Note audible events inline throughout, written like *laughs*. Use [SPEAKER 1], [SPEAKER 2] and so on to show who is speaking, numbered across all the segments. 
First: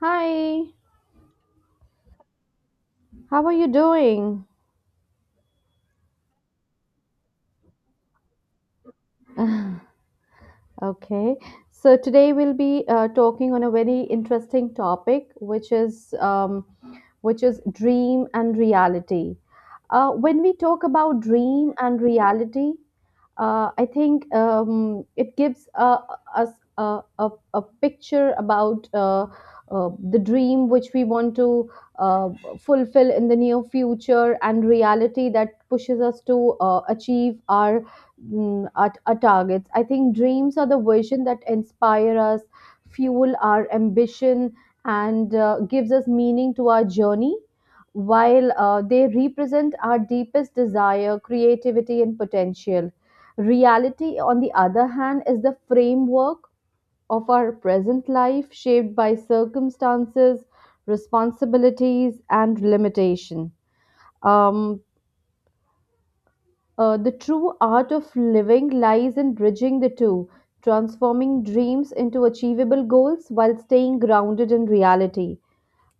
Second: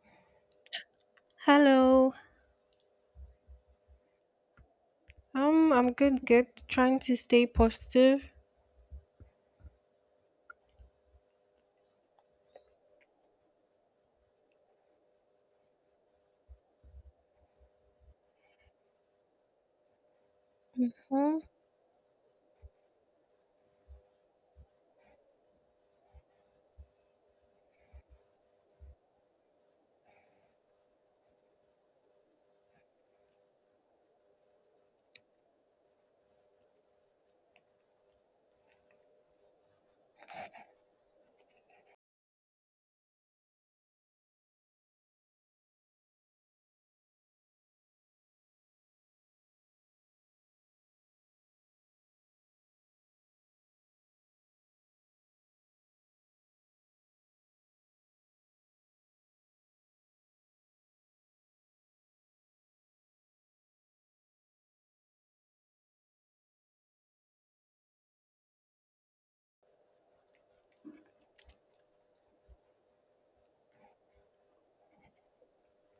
[SPEAKER 1] Hi,
[SPEAKER 2] Hello.
[SPEAKER 1] how are you doing?
[SPEAKER 2] I'm good, good. Trying to stay positive.
[SPEAKER 1] *laughs* Okay, so today we'll be talking on a very interesting topic, which is dream and reality. When we talk about dream and reality, I think it gives us a picture about the dream which we want to uh, fulfill in the near future, and reality that pushes us to achieve our targets. I think dreams are the vision that inspire us, fuel our ambition, and gives us meaning to our journey. While they represent our deepest desire, creativity, and potential. Reality, on the other hand, is the framework of our present life, shaped by circumstances, responsibilities, and limitation. Um, the true art of living lies in bridging the two, transforming dreams into achievable goals while staying grounded in reality.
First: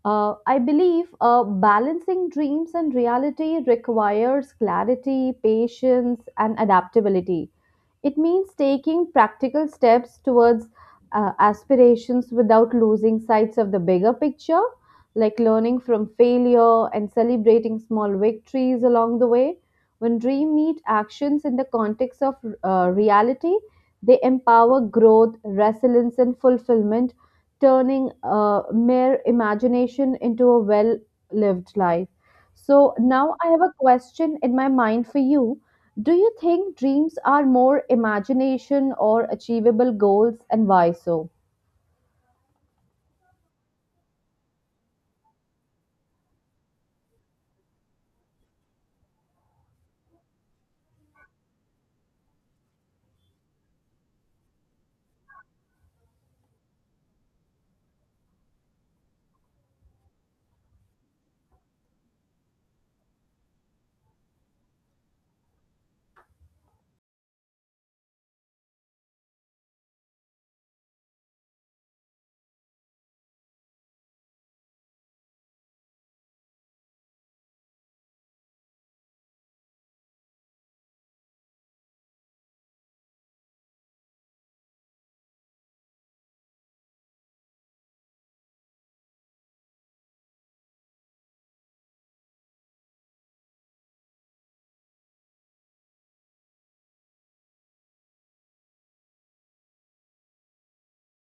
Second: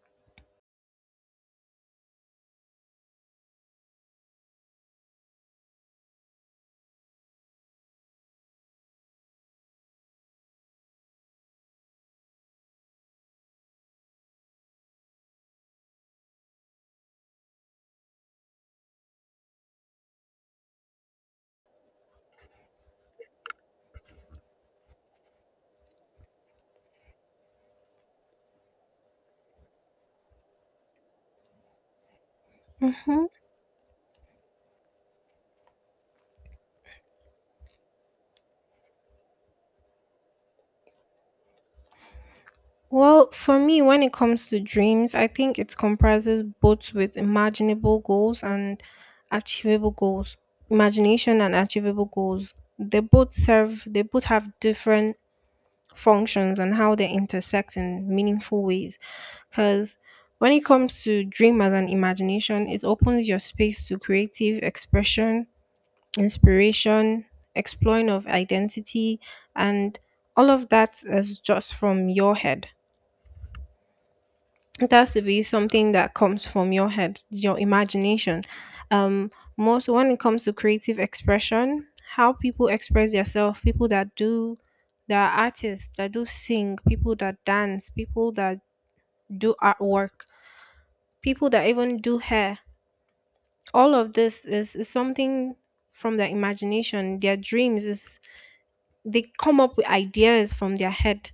[SPEAKER 1] I believe balancing dreams and reality requires clarity, patience, and adaptability. It means taking practical steps towards aspirations without losing sight of the bigger picture, like learning from failure and celebrating small victories along the way. When dream meet actions in the context of reality, they empower growth, resilience, and fulfillment, turning mere imagination into a well lived life. So
[SPEAKER 2] Mm-hmm.
[SPEAKER 1] now I have a question in my mind for you. Do you think dreams are more imagination or achievable goals, and why so?
[SPEAKER 2] Well, for me, when it comes to dreams, I think it comprises both with imaginable goals and achievable goals. Imagination and achievable goals. They both have different functions and how they intersect in meaningful ways. Because when it comes to dream as an imagination, it opens your space to creative expression inspiration, exploring of identity, and all of that is just from your head. It has to be something that comes from your head, your imagination. Um, Most when it comes to creative expression, how people express themselves, people that do that are artists, that do sing, people that dance, people that do artwork, people that even do hair. All of this is something from their imagination, their dreams is they come up with ideas from their head.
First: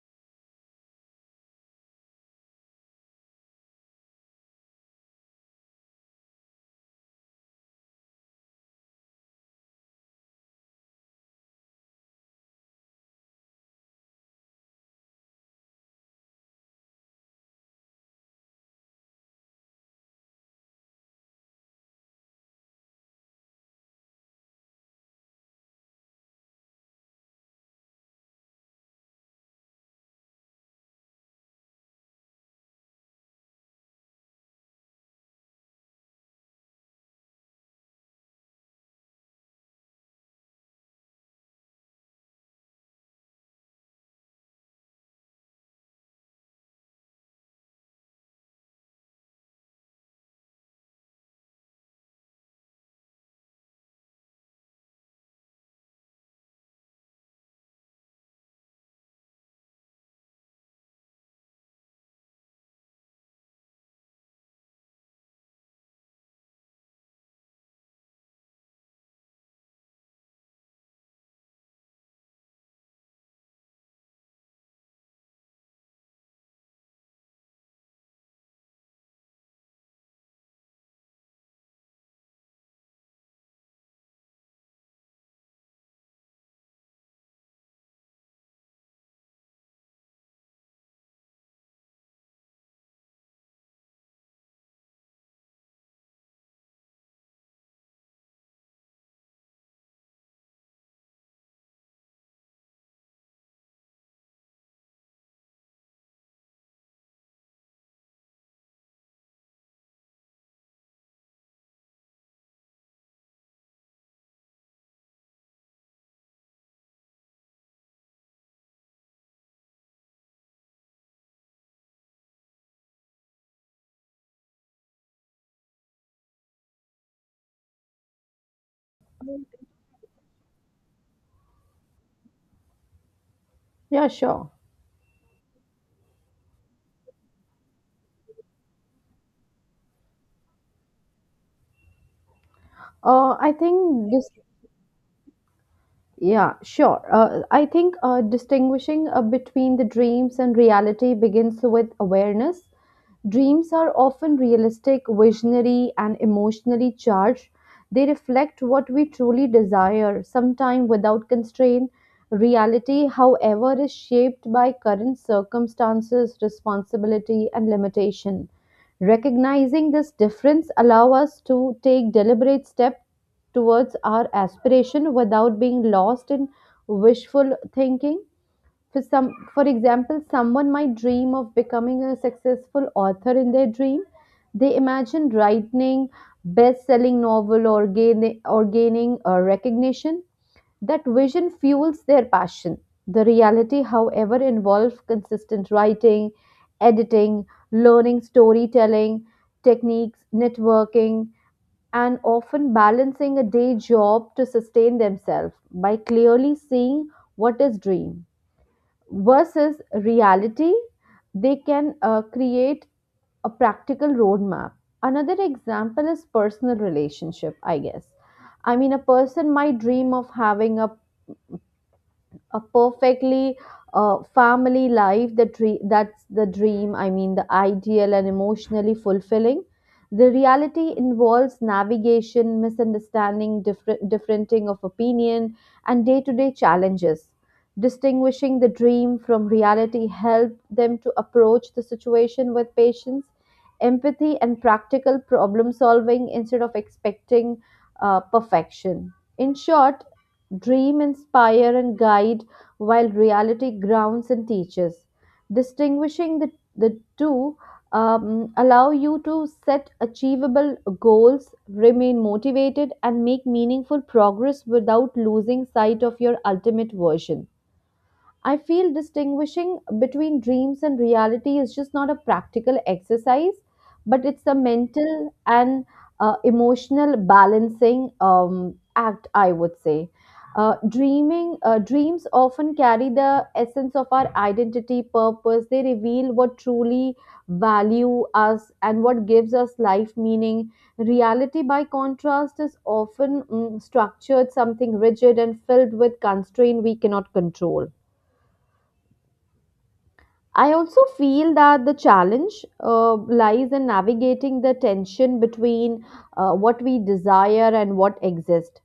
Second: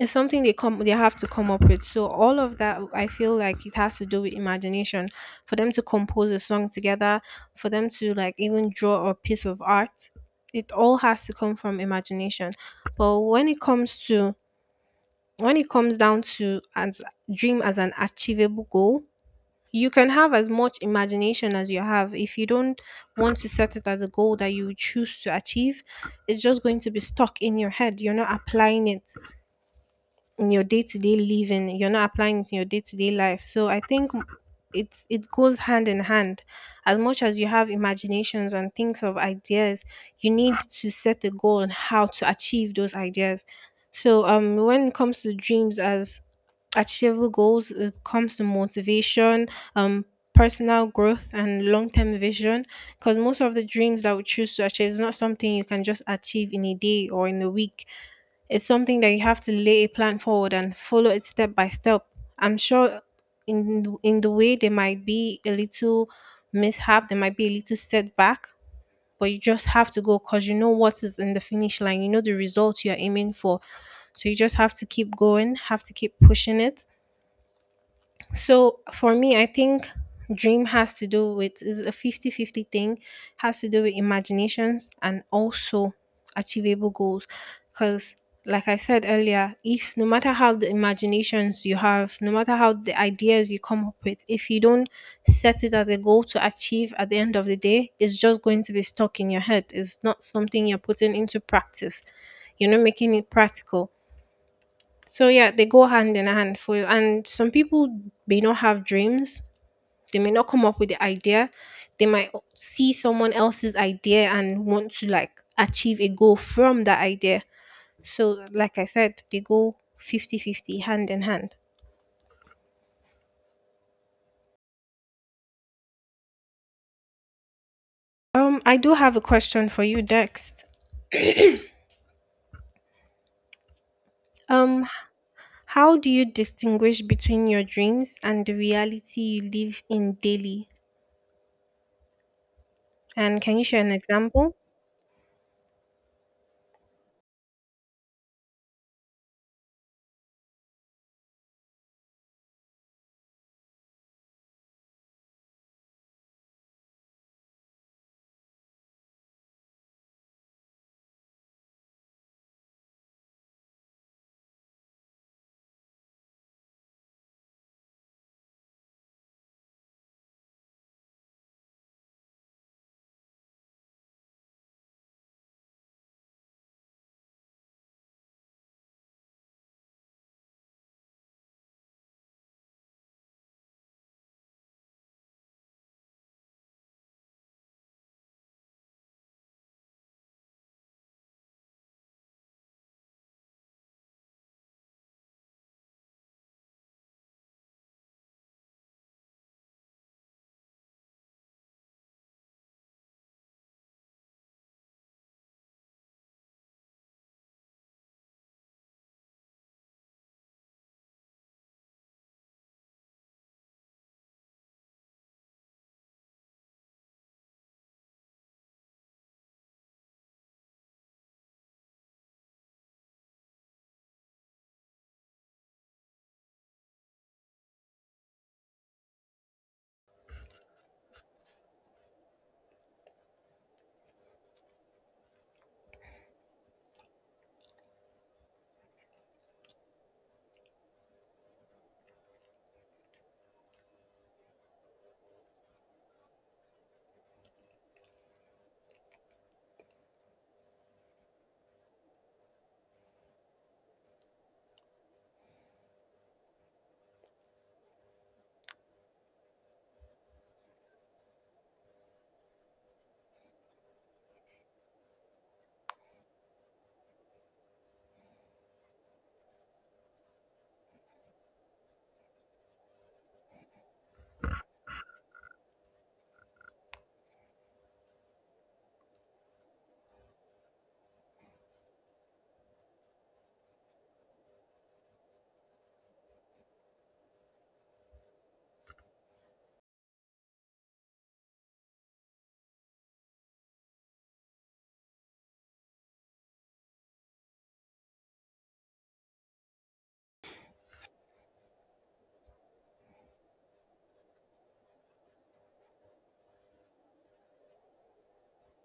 [SPEAKER 2] It's something they have to come up with. So all of that I feel like it has to do with imagination. For them to compose a song together, for them to like even draw a piece of art, it all has to come from imagination. But when it comes down to as dream as an achievable goal, you can have as much imagination as you have. If you don't want to set it as a goal that you choose to achieve, it's just going to be stuck in your head. You're not applying it in your day-to-day living you're not applying it in your day-to-day life. So I think it goes hand in hand. As much as you have imaginations and things of ideas, you need to set a goal on how to achieve those ideas. So when it comes to dreams as achievable goals, it comes to motivation, um personal growth and long-term vision. Because most of the dreams that we choose to achieve is not something you can just achieve in a day or in a week, it's something that you have to lay a plan forward and follow it step by step. I'm sure in the way there might be a little mishap, there might be a little setback, but you just have to go because you know what is in the finish line. You know the result you're aiming for. So you just have to keep going, have to keep pushing it. So for me, I think dream has to do with is a fifty fifty thing, has to do with imaginations and also achievable goals. Because like I said earlier, if no matter how the imaginations you have, no matter how the ideas you come up with, if you don't set it as a goal to achieve at the end of the day, it's just going to be stuck in your head. It's not something you're putting into practice. You're not making it practical. So yeah, they go hand in hand for you. And some people may not have dreams. They may not come up with the idea. They might see someone else's idea and want to like achieve a goal from that idea. So like I said, they go fifty-fifty, hand in hand. I do have a question for you next.
[SPEAKER 1] Yeah, sure.
[SPEAKER 2] Um, how do you distinguish between your dreams and the reality you live in daily? And
[SPEAKER 1] I
[SPEAKER 2] can you share an
[SPEAKER 1] think this.
[SPEAKER 2] example?
[SPEAKER 1] Yeah, sure. I think distinguishing between the dreams and reality begins with awareness. Dreams are often realistic, visionary, and emotionally charged. They reflect what we truly desire, sometimes without constraint. Reality, however, is shaped by current circumstances, responsibility, and limitation. Recognizing this difference allows us to take deliberate steps towards our aspiration without being lost in wishful thinking. For some, for example, someone might dream of becoming a successful author in their dream. They imagine writing best-selling novel, or gaining recognition. That vision fuels their passion. The reality, however, involves consistent writing, editing, learning storytelling techniques, networking, and often balancing a day job to sustain themselves. By clearly seeing what is dream versus reality, they can create a practical roadmap. Another example is personal relationship, I guess. I mean, a person might dream of having a perfectly family life, the dream. That's the dream, I mean, the ideal and emotionally fulfilling. The reality involves navigation, misunderstanding, differenting of opinion, and day-to-day challenges. Distinguishing the dream from reality helped them to approach the situation with patience, empathy, and practical problem solving instead of expecting perfection. In short, dream inspire and guide, while reality grounds and teaches. Distinguishing the two allow you to set achievable goals, remain motivated, and make meaningful progress without losing sight of your ultimate version. I feel distinguishing between dreams and reality is just not a practical exercise, but it's a mental and emotional balancing act, I would say. Dreaming dreams often carry the essence of our identity purpose. They reveal what truly value us and what gives us life meaning. Reality, by contrast, is often structured, something rigid and filled with constraint we cannot control. I also feel that the challenge lies in navigating the tension between what we desire and what exists.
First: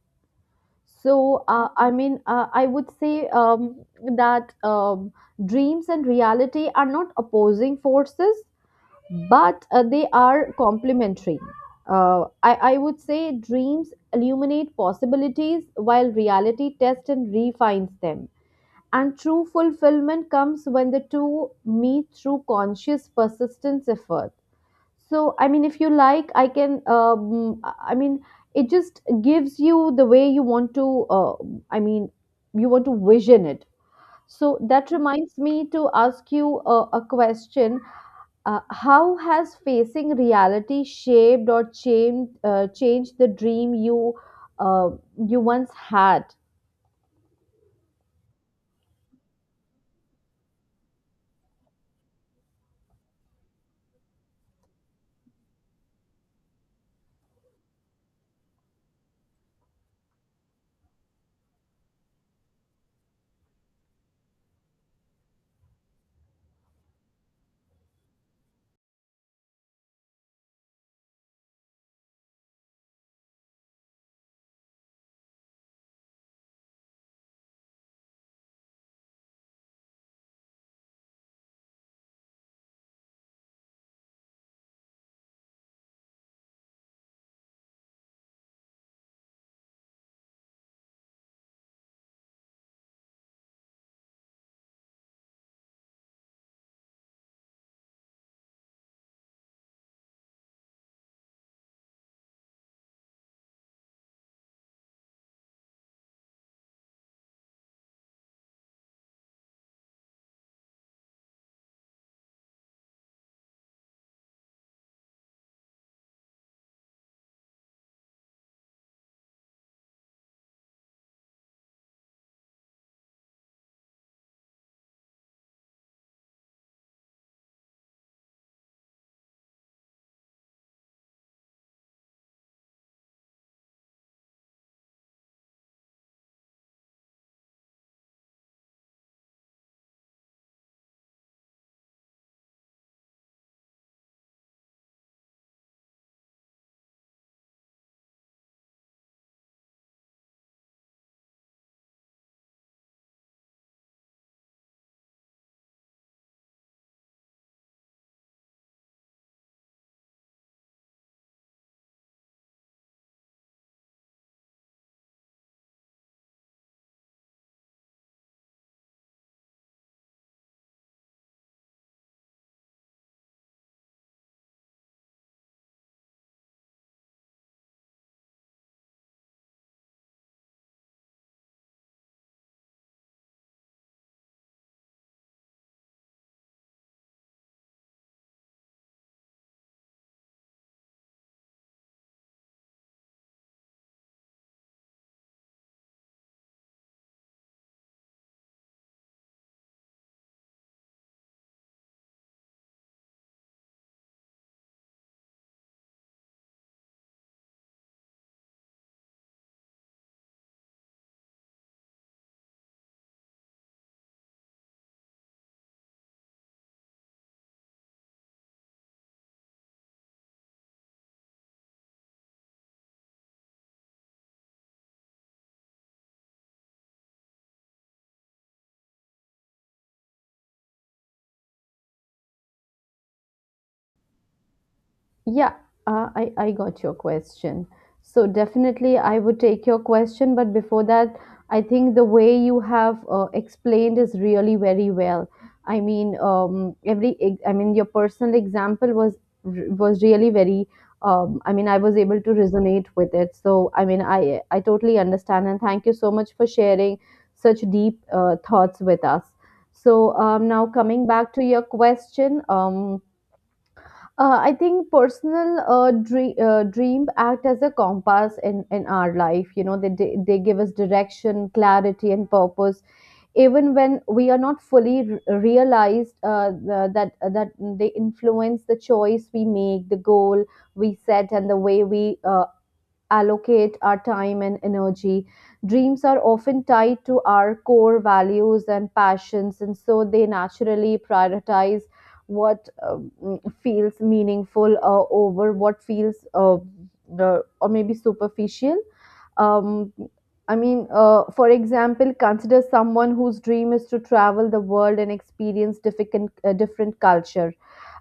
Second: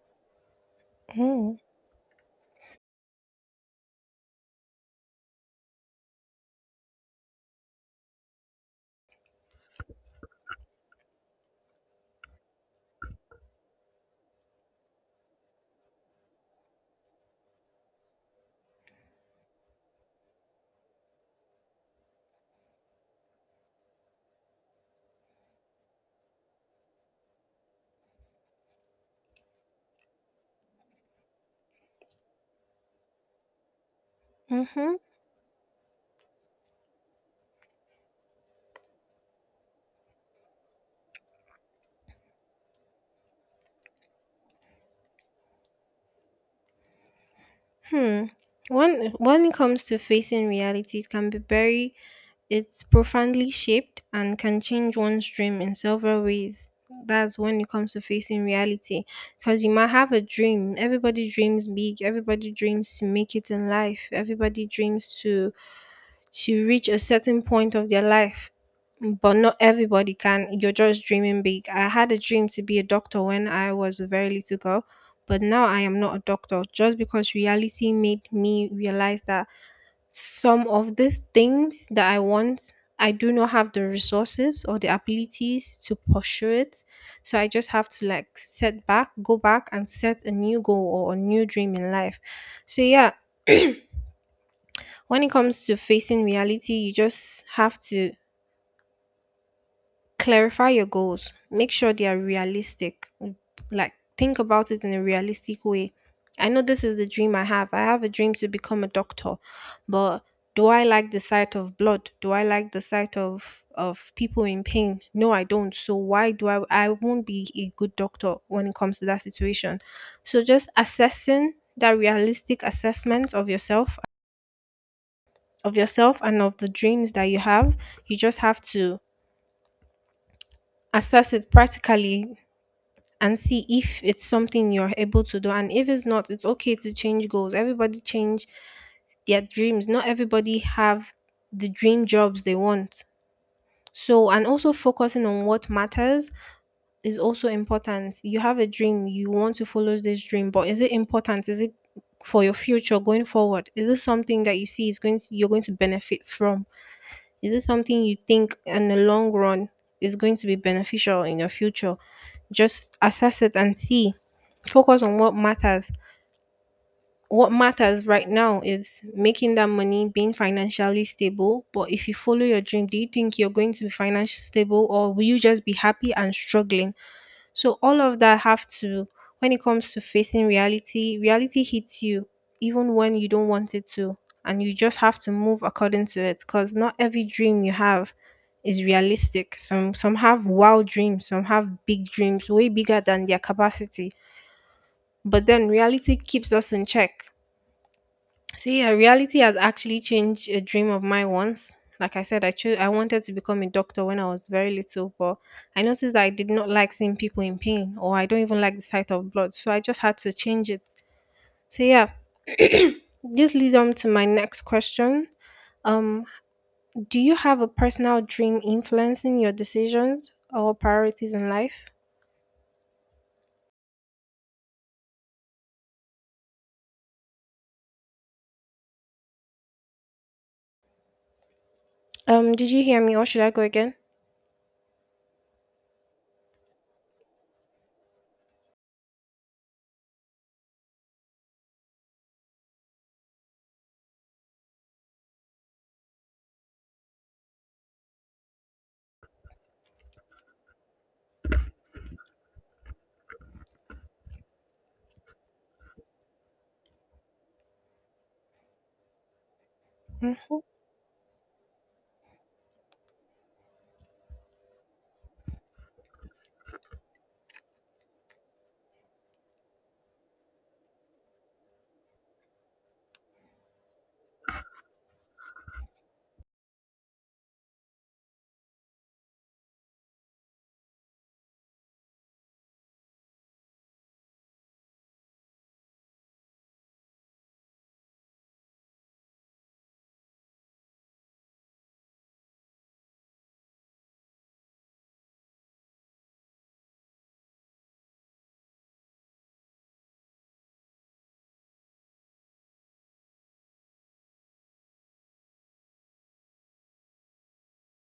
[SPEAKER 1] I would say that dreams and reality are not opposing forces, but they are complementary. I would say dreams illuminate possibilities while reality tests and refines them, and true fulfillment comes when the two meet through conscious persistence effort. So, I mean, if you like, I can, I mean, it just gives you the way you want to, I mean, you want to vision it. So, that
[SPEAKER 2] Mm-hmm.
[SPEAKER 1] reminds me to ask you a question. How has facing reality shaped or changed, changed the dream you, uh, you once had?
[SPEAKER 2] Hmm. When it comes to facing reality, it can be very It's profoundly shaped and can change one's dream in several ways. That's when it comes to facing reality. Because you might have a dream. Everybody dreams big. Everybody dreams to make it in life. Everybody dreams to reach a certain point of their life, but not everybody can. You're just dreaming big. I had a dream to be a doctor when I was a very little girl, but now I am not a doctor just because reality made me realize that some of these things that I want, I do not have the resources or the abilities to pursue it. So I just have to like set back, go back and set a new goal or a new dream in life. So yeah, when it comes to facing reality, you just have to clarify your goals. Make sure they are realistic. Mm. Like, think about it in a realistic way. I know this is the dream I have. I have a dream to become a doctor, but do I like the sight of blood? Do I like the sight of people in pain? No, I don't. So why do I won't be a good doctor when it comes to that situation. So just assessing that realistic assessment of yourself and of the dreams that you have, you just have to assess it practically and see if it's something you're able to do. And if it's not, it's okay to change goals. Everybody change their dreams. Not everybody have the dream jobs they want. So, and also focusing on what matters is also important. You have a dream, you want to follow this dream, but is it important? Is it for your future going forward? Is this something that you see is going to, you're going to benefit from? Is it something you think in the long run is going to be beneficial in your future? Just assess it and see. Focus on what matters. What matters right now is making that money, being financially stable. But if you follow your dream, do you think you're going to be financially stable or will you just be happy and struggling? So, all of that have to, when it comes to facing reality, reality hits you even when you don't want it to. And you just have to move according to it because not every dream you have is realistic. Some have wild dreams, some have big dreams, way bigger than their capacity. But then reality keeps us in check. So yeah, reality has actually changed a dream of mine once. Like I said, I wanted to become a doctor when I was very little, but I noticed that I did not like seeing people in pain or I don't even like the sight of blood. So I just had to change it. So yeah. *clears throat* This leads on to my next question. Um, do you have a personal dream influencing your decisions or priorities in life? Did you hear me or should I go again?
[SPEAKER 1] Yeah, I got your question. So definitely I would take your question, but before that, I think the way you have explained is really very well. I mean, I mean, your personal example was was really very. I mean, I was able to resonate with it. So I mean, I totally understand, and thank you so much for sharing such deep thoughts with us. So
[SPEAKER 2] Hmm.
[SPEAKER 1] now coming back to your question, I think personal dream act as a compass in our life. You know, they give us direction, clarity, and purpose, even when we are not fully realized the, that that they influence the choice we make, the goal we set, and the way we allocate our time and energy. Dreams are often tied to our core values and passions, and so they naturally prioritize what feels meaningful over what feels or maybe superficial. Um, I mean, for example, consider someone whose dream is to travel the world and experience different, different culture.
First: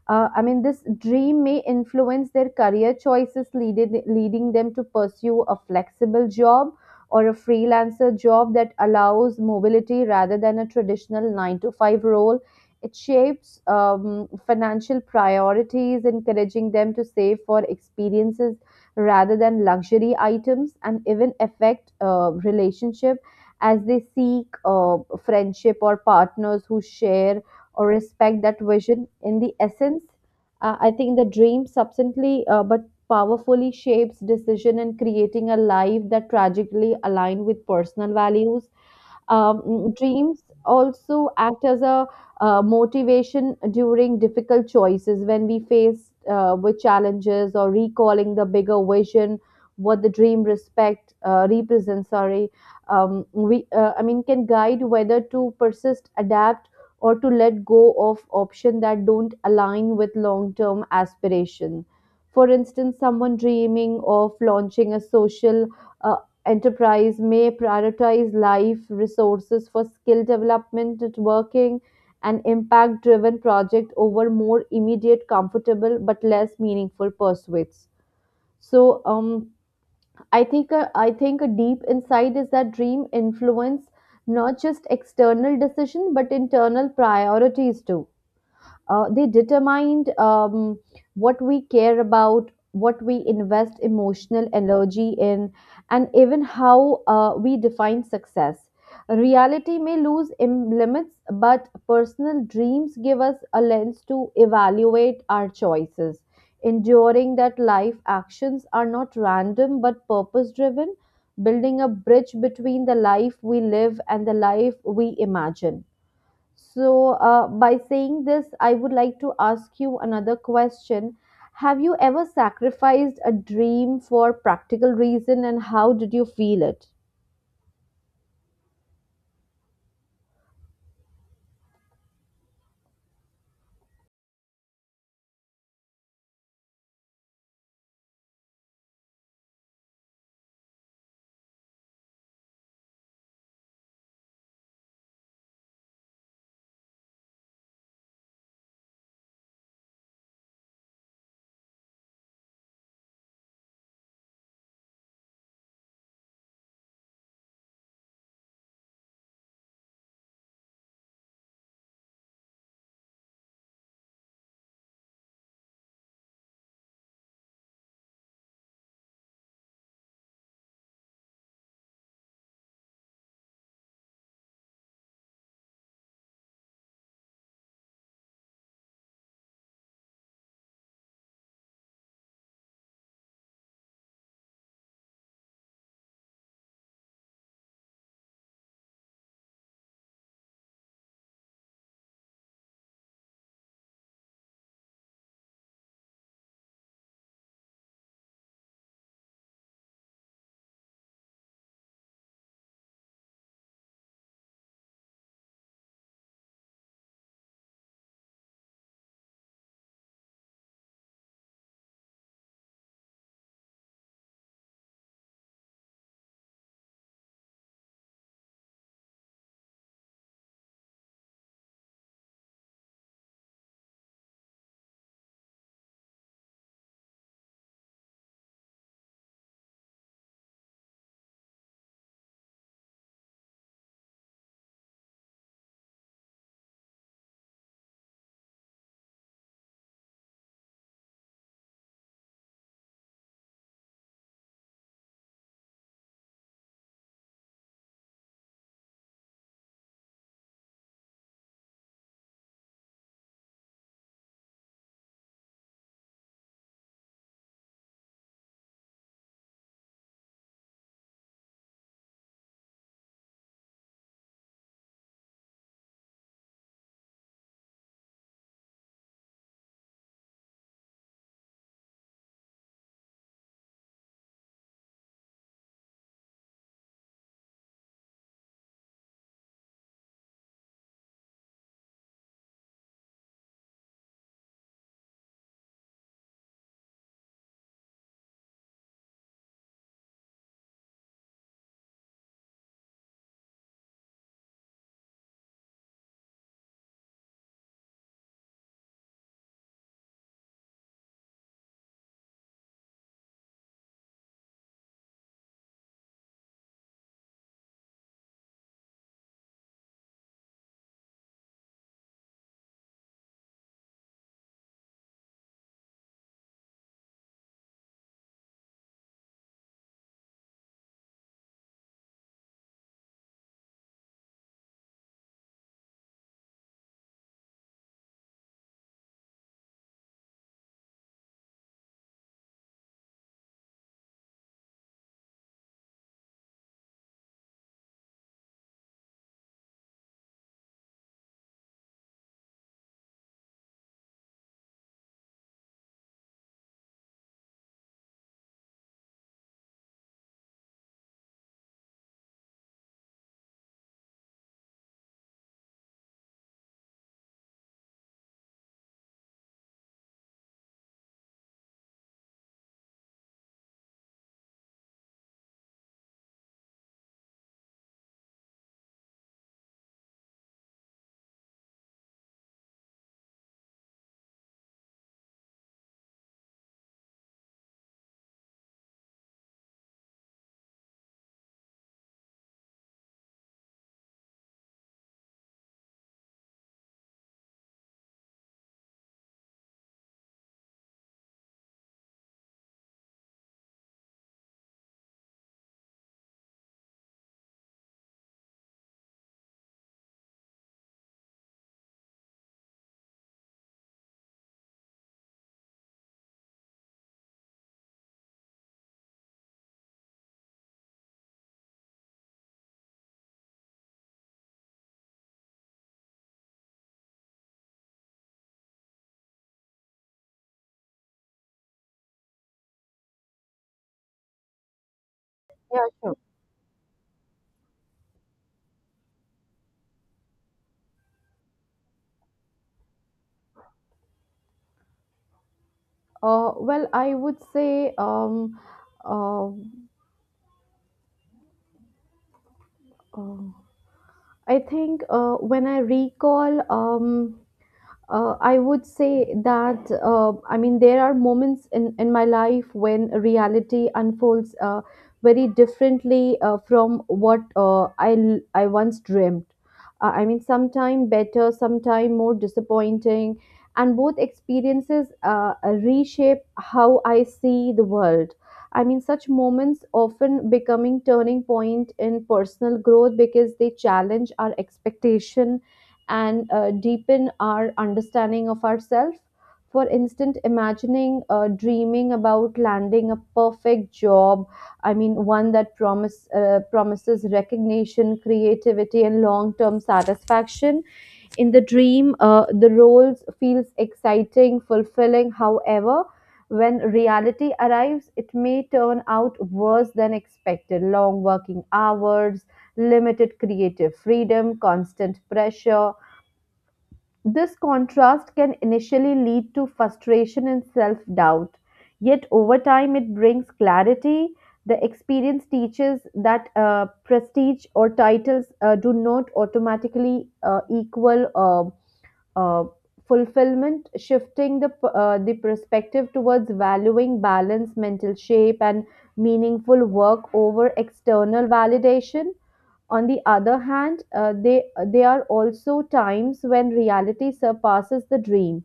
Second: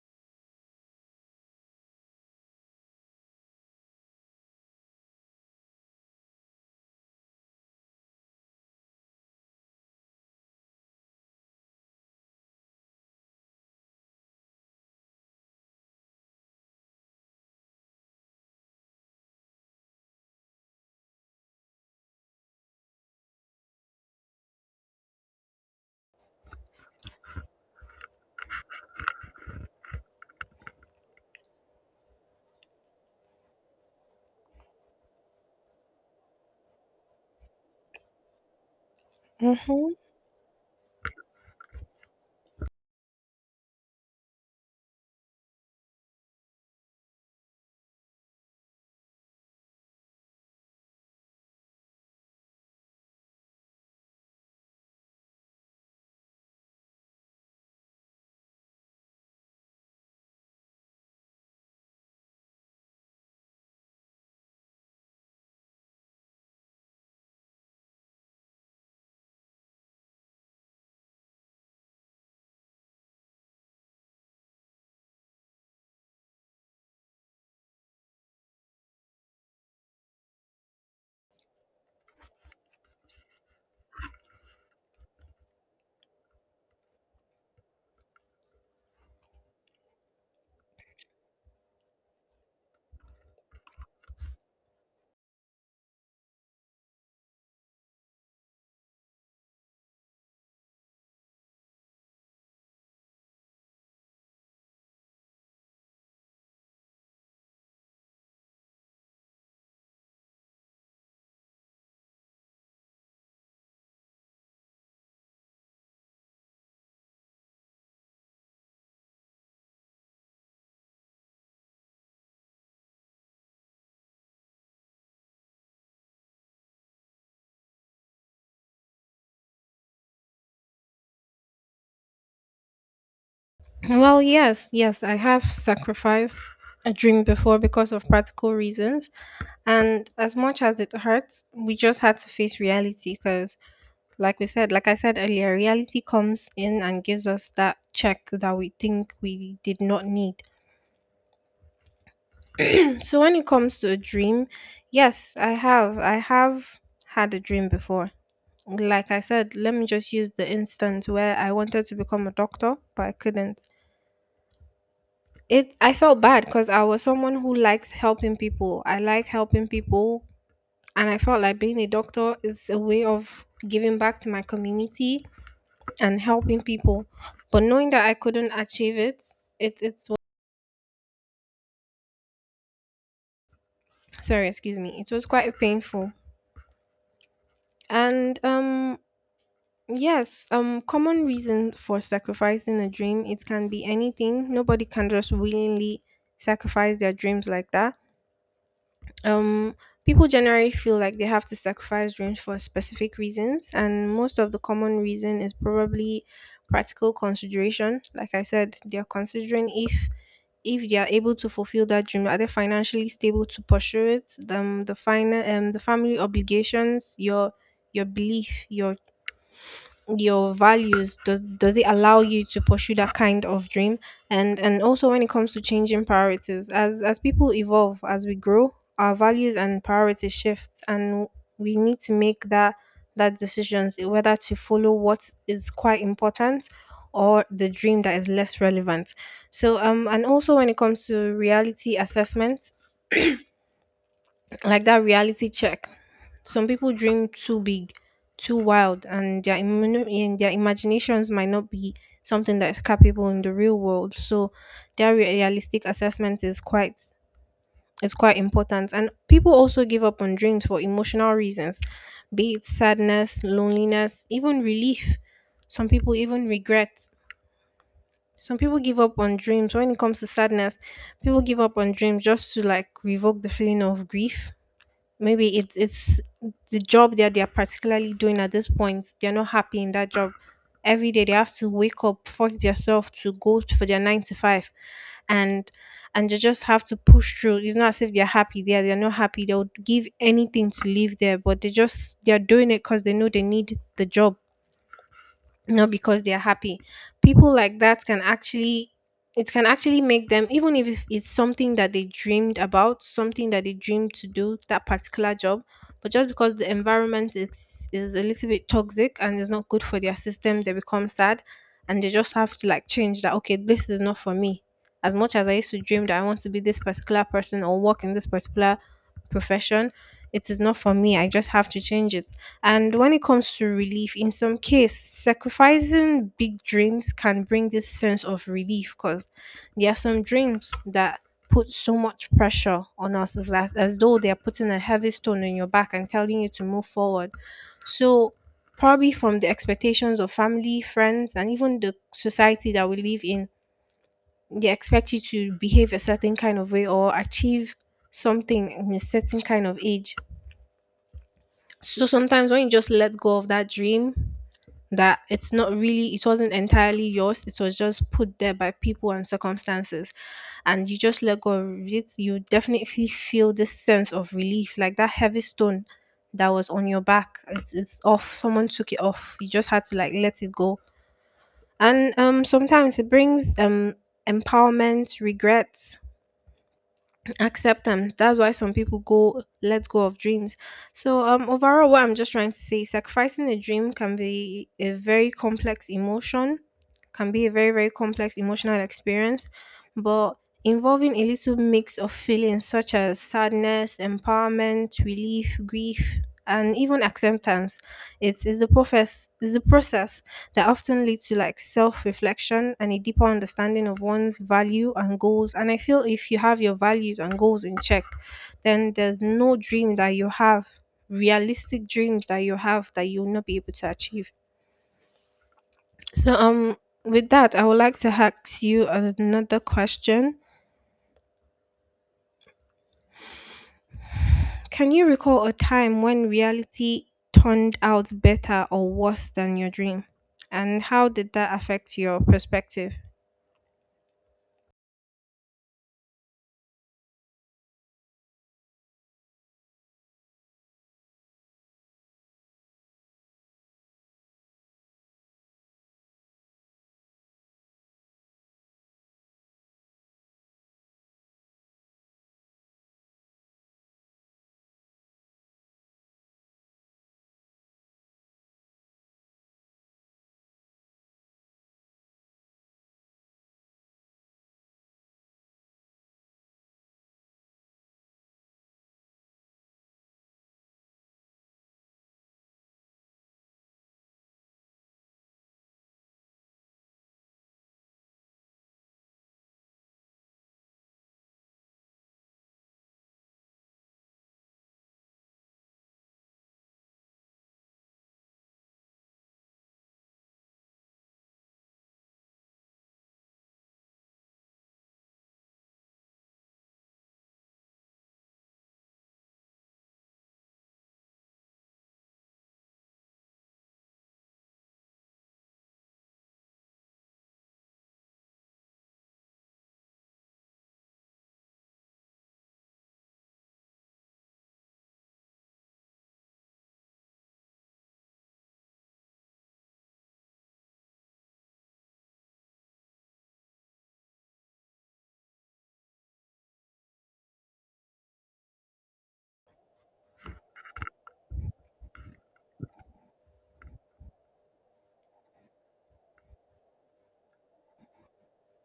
[SPEAKER 1] I mean, this dream may influence their career choices, leading them to pursue a flexible job or a freelancer job that allows mobility rather than a traditional nine to five role. It shapes financial priorities, encouraging them to save for experiences rather than luxury items, and even affect relationship as they seek friendship or partners who share or respect that vision. In the essence, I think the dream substantially but powerfully shapes decision and creating a life that tragically align with personal values.
[SPEAKER 2] Hmm.
[SPEAKER 1] Dreams also act as a motivation during difficult choices. When we face with challenges or recalling the bigger vision what the dream respect represents, sorry, we I mean can guide whether to persist, adapt, or to let go of option that don't align with long term aspiration. For instance, someone dreaming of launching a social uh, enterprise may prioritize life resources for skill development, networking, and impact driven project over more immediate, comfortable, but less meaningful pursuits. So, I think a deep insight is that dream influence not just external decision but internal priorities too. They determined what we care about, what we invest emotional energy in, and even how we define success. Reality may limits, but personal dreams give us a lens to evaluate our choices, enduring that life actions are not random but purpose driven, building a bridge between the life we live and the life we imagine. So, by saying this, I would like to ask you another question. Have you ever sacrificed a dream for practical reason, and how did you feel it?
[SPEAKER 2] Well, yes, yes, I have sacrificed a dream before because of practical reasons. And as much as it hurts, we just had to face reality because, like we said, like I said earlier, reality comes in and gives us that check that we think we did not need. *clears throat* So when it comes to a dream, yes, I have had a dream before. Like I said, let me just use the instance where I wanted to become a doctor, but I couldn't. It I felt bad because I was someone who likes helping people. I like helping people and I felt like being a doctor is a way of giving back to my community and helping people. But knowing that I couldn't achieve it, it it's sorry, excuse me. It was quite painful. And yes, common reason for sacrificing a dream, it can be anything. Nobody can just willingly sacrifice their dreams like that. um People generally feel like they have to sacrifice dreams for specific reasons and most of the common reason is probably practical consideration. Like I said, they're considering if they are able to fulfill that dream, are they financially stable to pursue it. The family obligations, your belief, your values, does it allow you to pursue that kind of dream? And also when it comes to changing priorities, as people evolve, as we grow, our values and priorities shift and we need to make that decisions whether to follow what is quite important or the dream that is less relevant. So and also when it comes to reality assessment, like that reality check, some people dream too big, too wild, and in their imaginations might not be something that is capable in the real world. So their realistic assessment is quite important. And people also give up on dreams for emotional reasons, be it sadness, loneliness, even relief. Some people even regret. Some people give up on dreams when it comes to sadness. People give up on dreams just to like revoke the feeling of grief. Maybe it's the job that they're particularly doing at this point. They're not happy in that job. Every day they have to wake up, force themselves to go for their nine to five, and and they just have to push through. It's not as if they're happy there. They're not happy. They'll give anything to live there, but they're doing it because they know they need the job, not because they're happy. People like that can actually, it can actually make them, even if it's something that they dreamed about, something that they dreamed to do, that particular job, but just because the environment is a little bit toxic and is not good for their system, they become sad, and they just have to like change that. Okay, this is not for me. As much as I used to dream that I want to be this particular person or work in this particular profession, it is not for me. I just have to change it. And when it comes to relief, in some case, sacrificing big dreams can bring this sense of relief, because there are some dreams that put so much pressure on us, as though they are putting a heavy stone on your back and telling you to move forward. So, probably from the expectations of family, friends, and even the society that we live in, they expect you to behave a certain kind of way or achieve something in a certain kind of age. So sometimes when you just let go of that dream, that it's not really, it wasn't entirely yours, it was just put there by people and circumstances, and you just let go of it, you definitely feel this sense of relief, like that heavy stone that was on your back. It's off, someone took it off. You just had to like let it go. And sometimes it brings empowerment, regret, acceptance. That's why some people go let go of dreams. So overall, what I'm just trying to say is sacrificing a dream can be a very complex emotion, can be a very very complex emotional experience, but involving a little mix of feelings such as sadness, empowerment, relief, grief, and even acceptance. It's the process that often leads to like self-reflection and a deeper understanding of one's value and goals. And I feel if you have your values and goals in check, then there's no dream that you have, realistic dreams that you have, that you'll not be able to achieve. So with that, I would like to ask you another question. Can you recall a
[SPEAKER 1] Yeah,
[SPEAKER 2] time
[SPEAKER 1] sure.
[SPEAKER 2] when reality turned out better or worse than your dream? And how did that affect your perspective?
[SPEAKER 1] Well, I would say, um um, I think when I recall, I would say that I mean there are moments in my life when reality unfolds very differently from what I once dreamt. I mean, sometime better, sometime more disappointing, and both experiences reshape how I see the world. I mean, such moments often becoming turning point in personal growth because they challenge our expectation and deepen our understanding of ourselves. For instance, imagining dreaming about landing a perfect job, I mean, one that promises recognition, creativity, and long term satisfaction. In the dream, the roles feels exciting, fulfilling. However, when reality arrives, it may turn out worse than expected. Long working hours, limited creative freedom, constant pressure, this contrast can initially lead to frustration and self doubt, yet, over time, it brings clarity. The experience teaches that prestige or titles do not automatically equal uh, fulfillment, shifting the perspective towards valuing balance, mental shape, and meaningful work over external validation. On the other hand, there are also times when reality surpasses the dream.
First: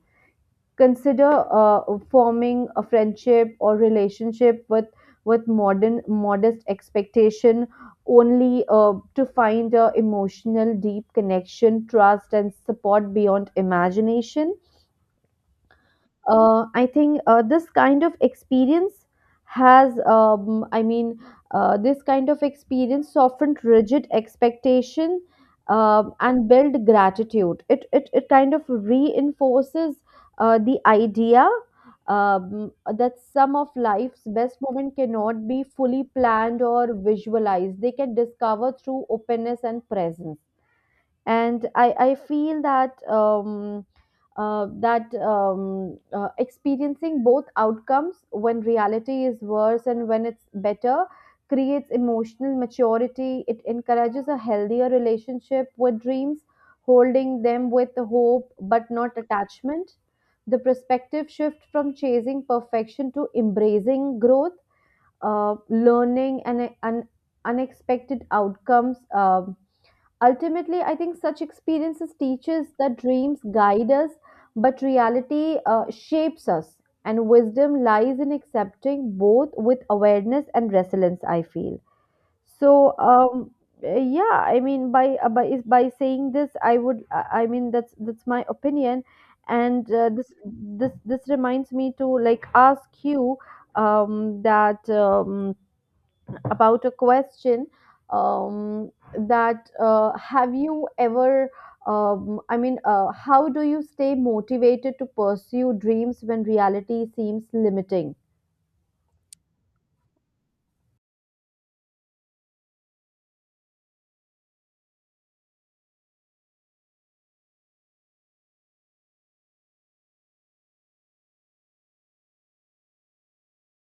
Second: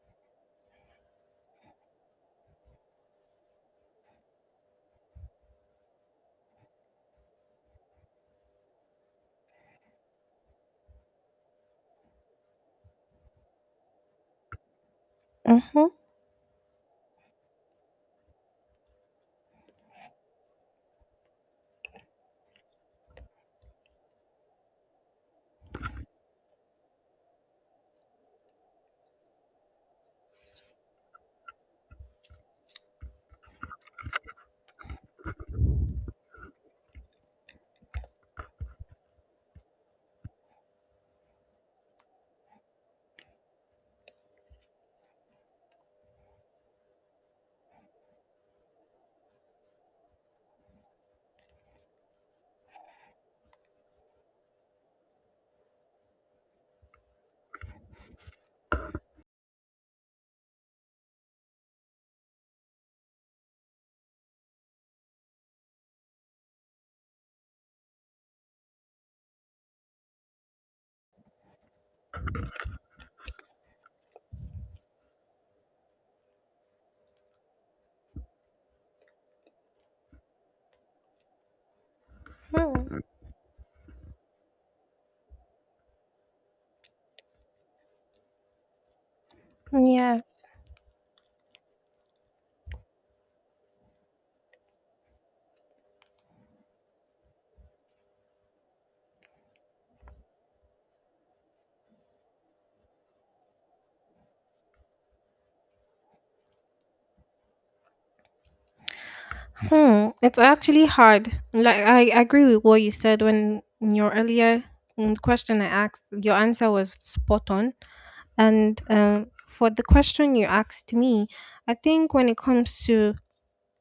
[SPEAKER 1] Consider forming a friendship or relationship with modern modest expectation, only to find a emotional deep connection, trust, and support beyond imagination.
[SPEAKER 2] Mm-hmm.
[SPEAKER 1] I think this kind of experience has, I mean, this kind of experience softened rigid expectation and build gratitude. It, it kind of reinforces the idea um, that some of life's best moments cannot be fully planned or visualized. They can discover through openness and presence. And I feel that experiencing both outcomes, when reality is worse and when it's better, creates emotional maturity. It encourages a healthier relationship with dreams, holding them with hope but not attachment. The perspective shift from chasing perfection to embracing growth, learning, and unexpected outcomes. Ultimately I think such experiences teaches that dreams guide us, but reality shapes us, and wisdom lies in accepting both with awareness and resilience, I feel. So yeah, I mean by saying this, I would I mean that's my opinion, and uh, this
[SPEAKER 2] Yes.
[SPEAKER 1] this this reminds me to like ask you um that about a question, um, that have you ever I mean, how do you stay motivated to pursue dreams when reality seems limiting?
[SPEAKER 2] Hmm, it's actually hard. Like I agree with what you said. When in your earlier question I asked, your answer was spot on. And for the question you asked me, I think when it comes to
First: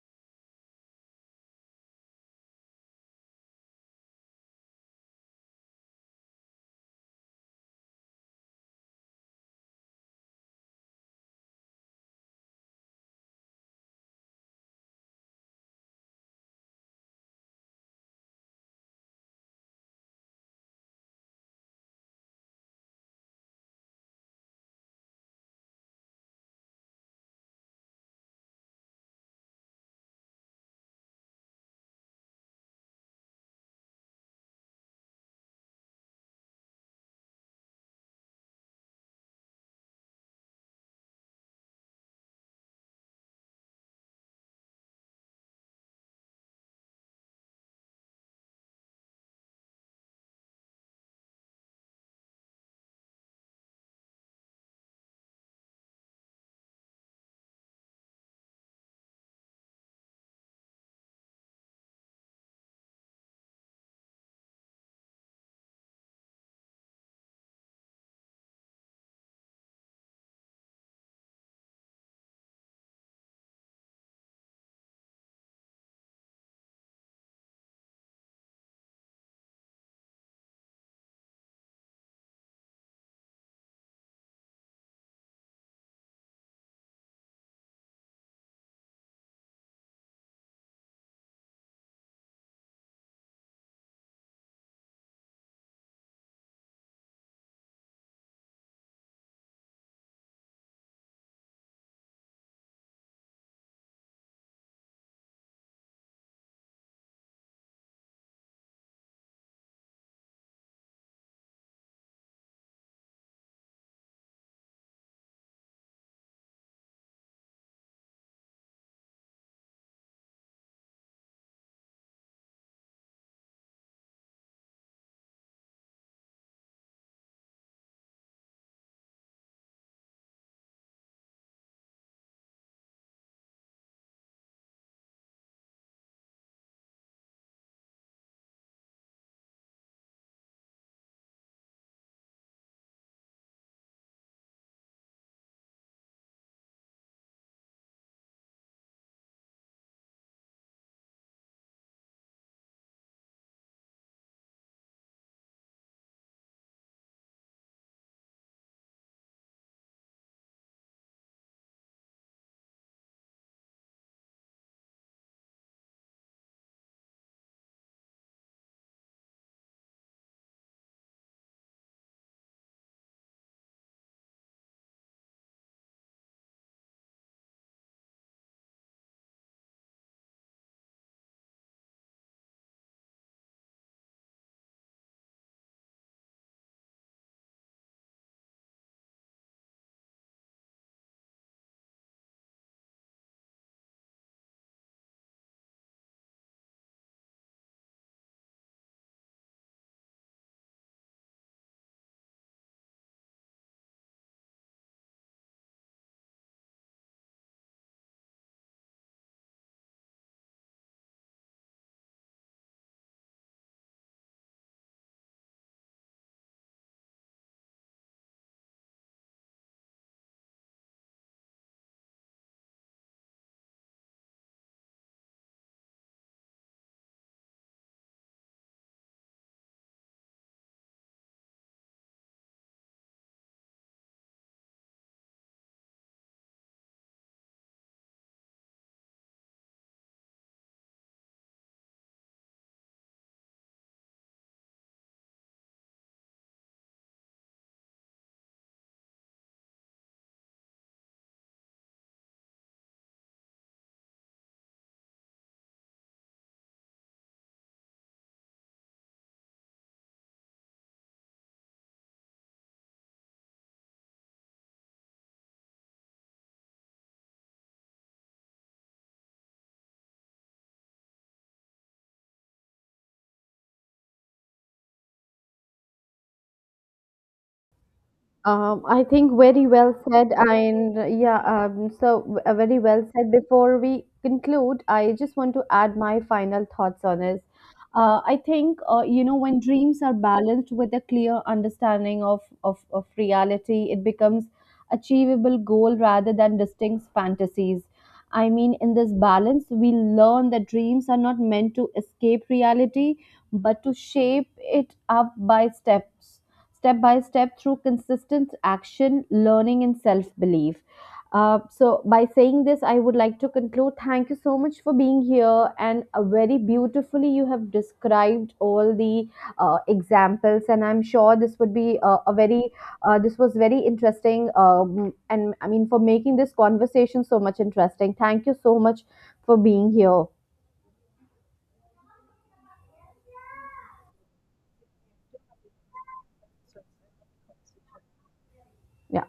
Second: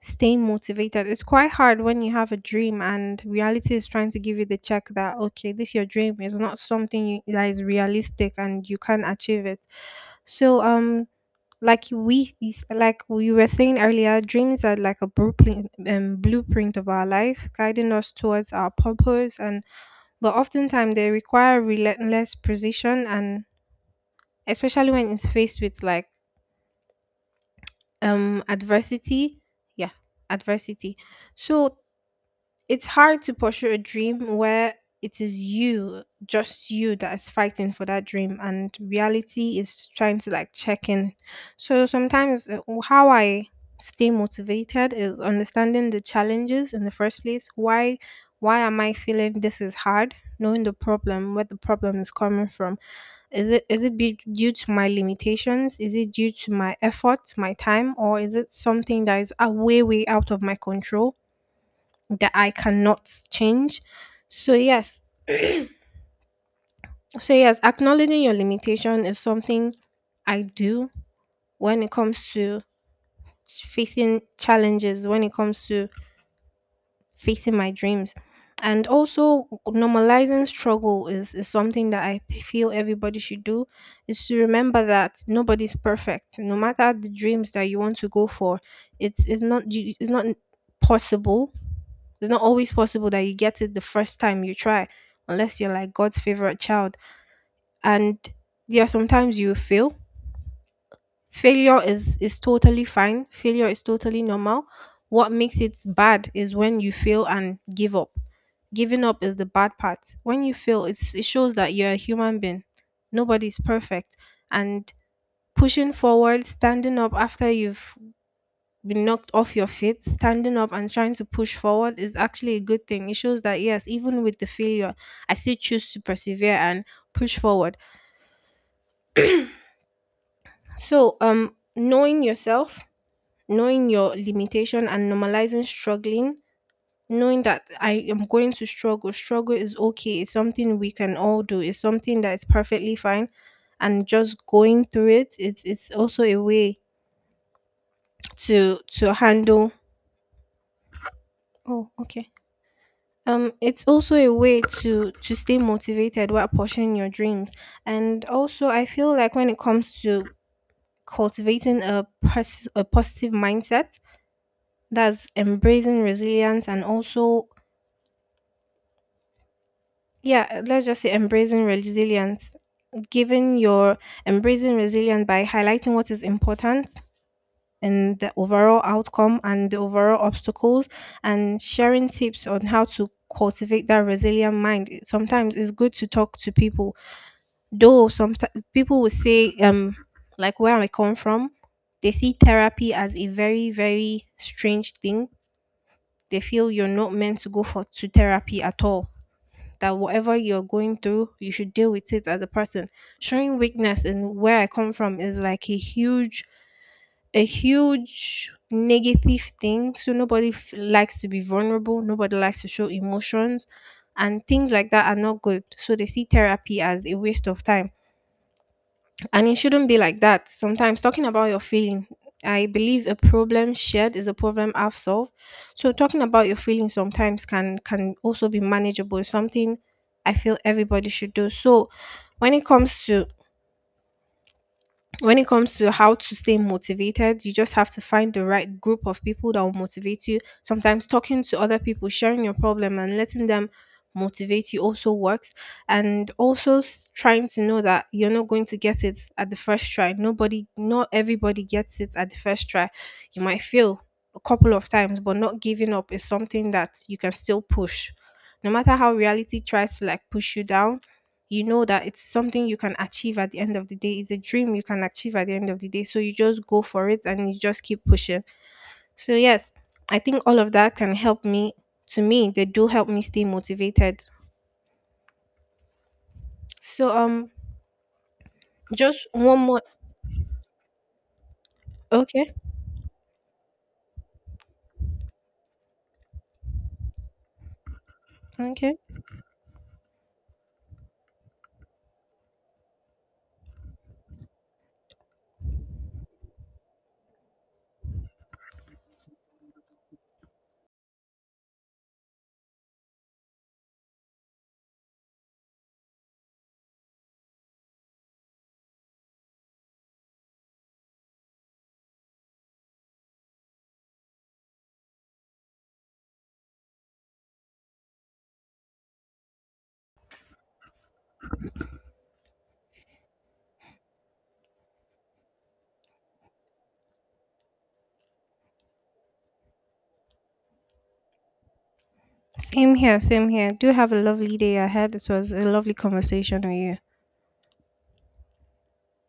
[SPEAKER 2] staying motivated, it's quite hard when you have a dream and reality is trying to give you the check that okay, this your dream is not something you, that is realistic and you can achieve it. So like we were saying earlier, dreams are like a blueprint of our life, guiding us towards our purpose, and but oftentimes they require relentless precision, and especially when it's faced with like adversity. Yeah, adversity. So, it's hard to pursue a dream where it is you, just you, that is fighting for that dream, and reality is trying to like check in. So sometimes, how I stay motivated is understanding the challenges in the first place. Why am I feeling this is hard? Knowing the problem, where the problem is coming from. Is it be due to my limitations? Is it due to my efforts, my time, or is it something that is way way out of my control, that I cannot change? So yes, acknowledging your limitation is something I do when it comes to facing challenges, when it comes to facing my dreams. And also normalizing struggle is something that I feel everybody should do, is to remember that nobody's perfect. No matter the dreams that you want to go for, it's not possible. It's not always possible that you get it the first time you try, unless you're like God's favorite child. And yeah, sometimes you fail. Failure is totally fine. Failure is totally normal. What makes it bad is when you fail and give up. Giving up is the bad part. When you fail, it shows that you're a human being. Nobody's perfect. And pushing forward, standing up after you've been knocked off your feet, standing up and trying to push forward is actually a good thing. It shows that yes, even with the failure, I still choose to persevere and push forward. So, knowing yourself, knowing your limitation, and normalizing struggling, knowing that I am going to struggle. Struggle is okay. It's something we can all do. It's something that is perfectly fine, and just going through it, it's also a way to handle. Oh, okay. It's also a way to stay motivated while pursuing your dreams. And also, I feel like when it comes to cultivating a positive mindset, that's embracing resilience and also, yeah, let's just say embracing resilience. Giving your Embracing resilience by highlighting what is important in the overall outcome and the overall obstacles, and sharing tips on how to cultivate that resilient mind. Sometimes it's good to talk to people. Though some people would say, like where I come from, they see therapy as a very, very strange thing. They feel you're not meant to go for to therapy at all. That whatever you're going through, you should deal with it as a person. Showing weakness in where I come from is like a huge negative thing. So nobody likes to be vulnerable. Nobody likes to show emotions, and things like that are not good. So they see therapy as a waste of time. And it shouldn't be like that. Sometimes talking about your feeling, I believe a problem shared is a problem half solved. So talking about your feelings sometimes can also be manageable. It's something I feel everybody should do. So when it comes to when it comes to how to stay motivated, you just have to find the right group of people that will motivate you. Sometimes talking to other people, sharing your problem, and letting them motivate you also works. And also trying to know that you're not going to get it at the first try. Nobody, not everybody gets it at the first try. You might fail a couple of times, but not giving up is something that you can still push. No matter how reality tries to like push you down, you know that it's something you can achieve at the end of the day. It's a dream you can achieve at the end of the day. So you just go for it and you just keep pushing. So, yes, I think all of that can help me. To me, they do help me stay motivated. So,
[SPEAKER 1] I
[SPEAKER 2] just
[SPEAKER 1] think
[SPEAKER 2] one
[SPEAKER 1] very
[SPEAKER 2] more.
[SPEAKER 1] well said, and
[SPEAKER 2] Okay.
[SPEAKER 1] very well said. Before we conclude, I just want to add my final thoughts on this. I think
[SPEAKER 2] Okay.
[SPEAKER 1] you know when dreams are balanced with a clear understanding of, of reality, it becomes achievable goal rather than distinct fantasies. I mean, in this balance, we learn that dreams are not meant to escape reality, but to shape it up by steps step by step through consistent action, learning, and self belief. So, by saying this, I would like to conclude. Thank you so much for being here, and very beautifully, you have described all the examples. And I'm sure this would be this was very interesting. And I mean, for making this conversation so much interesting. Thank you so much for being here.
[SPEAKER 2] Same here. Same here. Do have a lovely day ahead. It was a lovely conversation with you.
[SPEAKER 1] Yeah.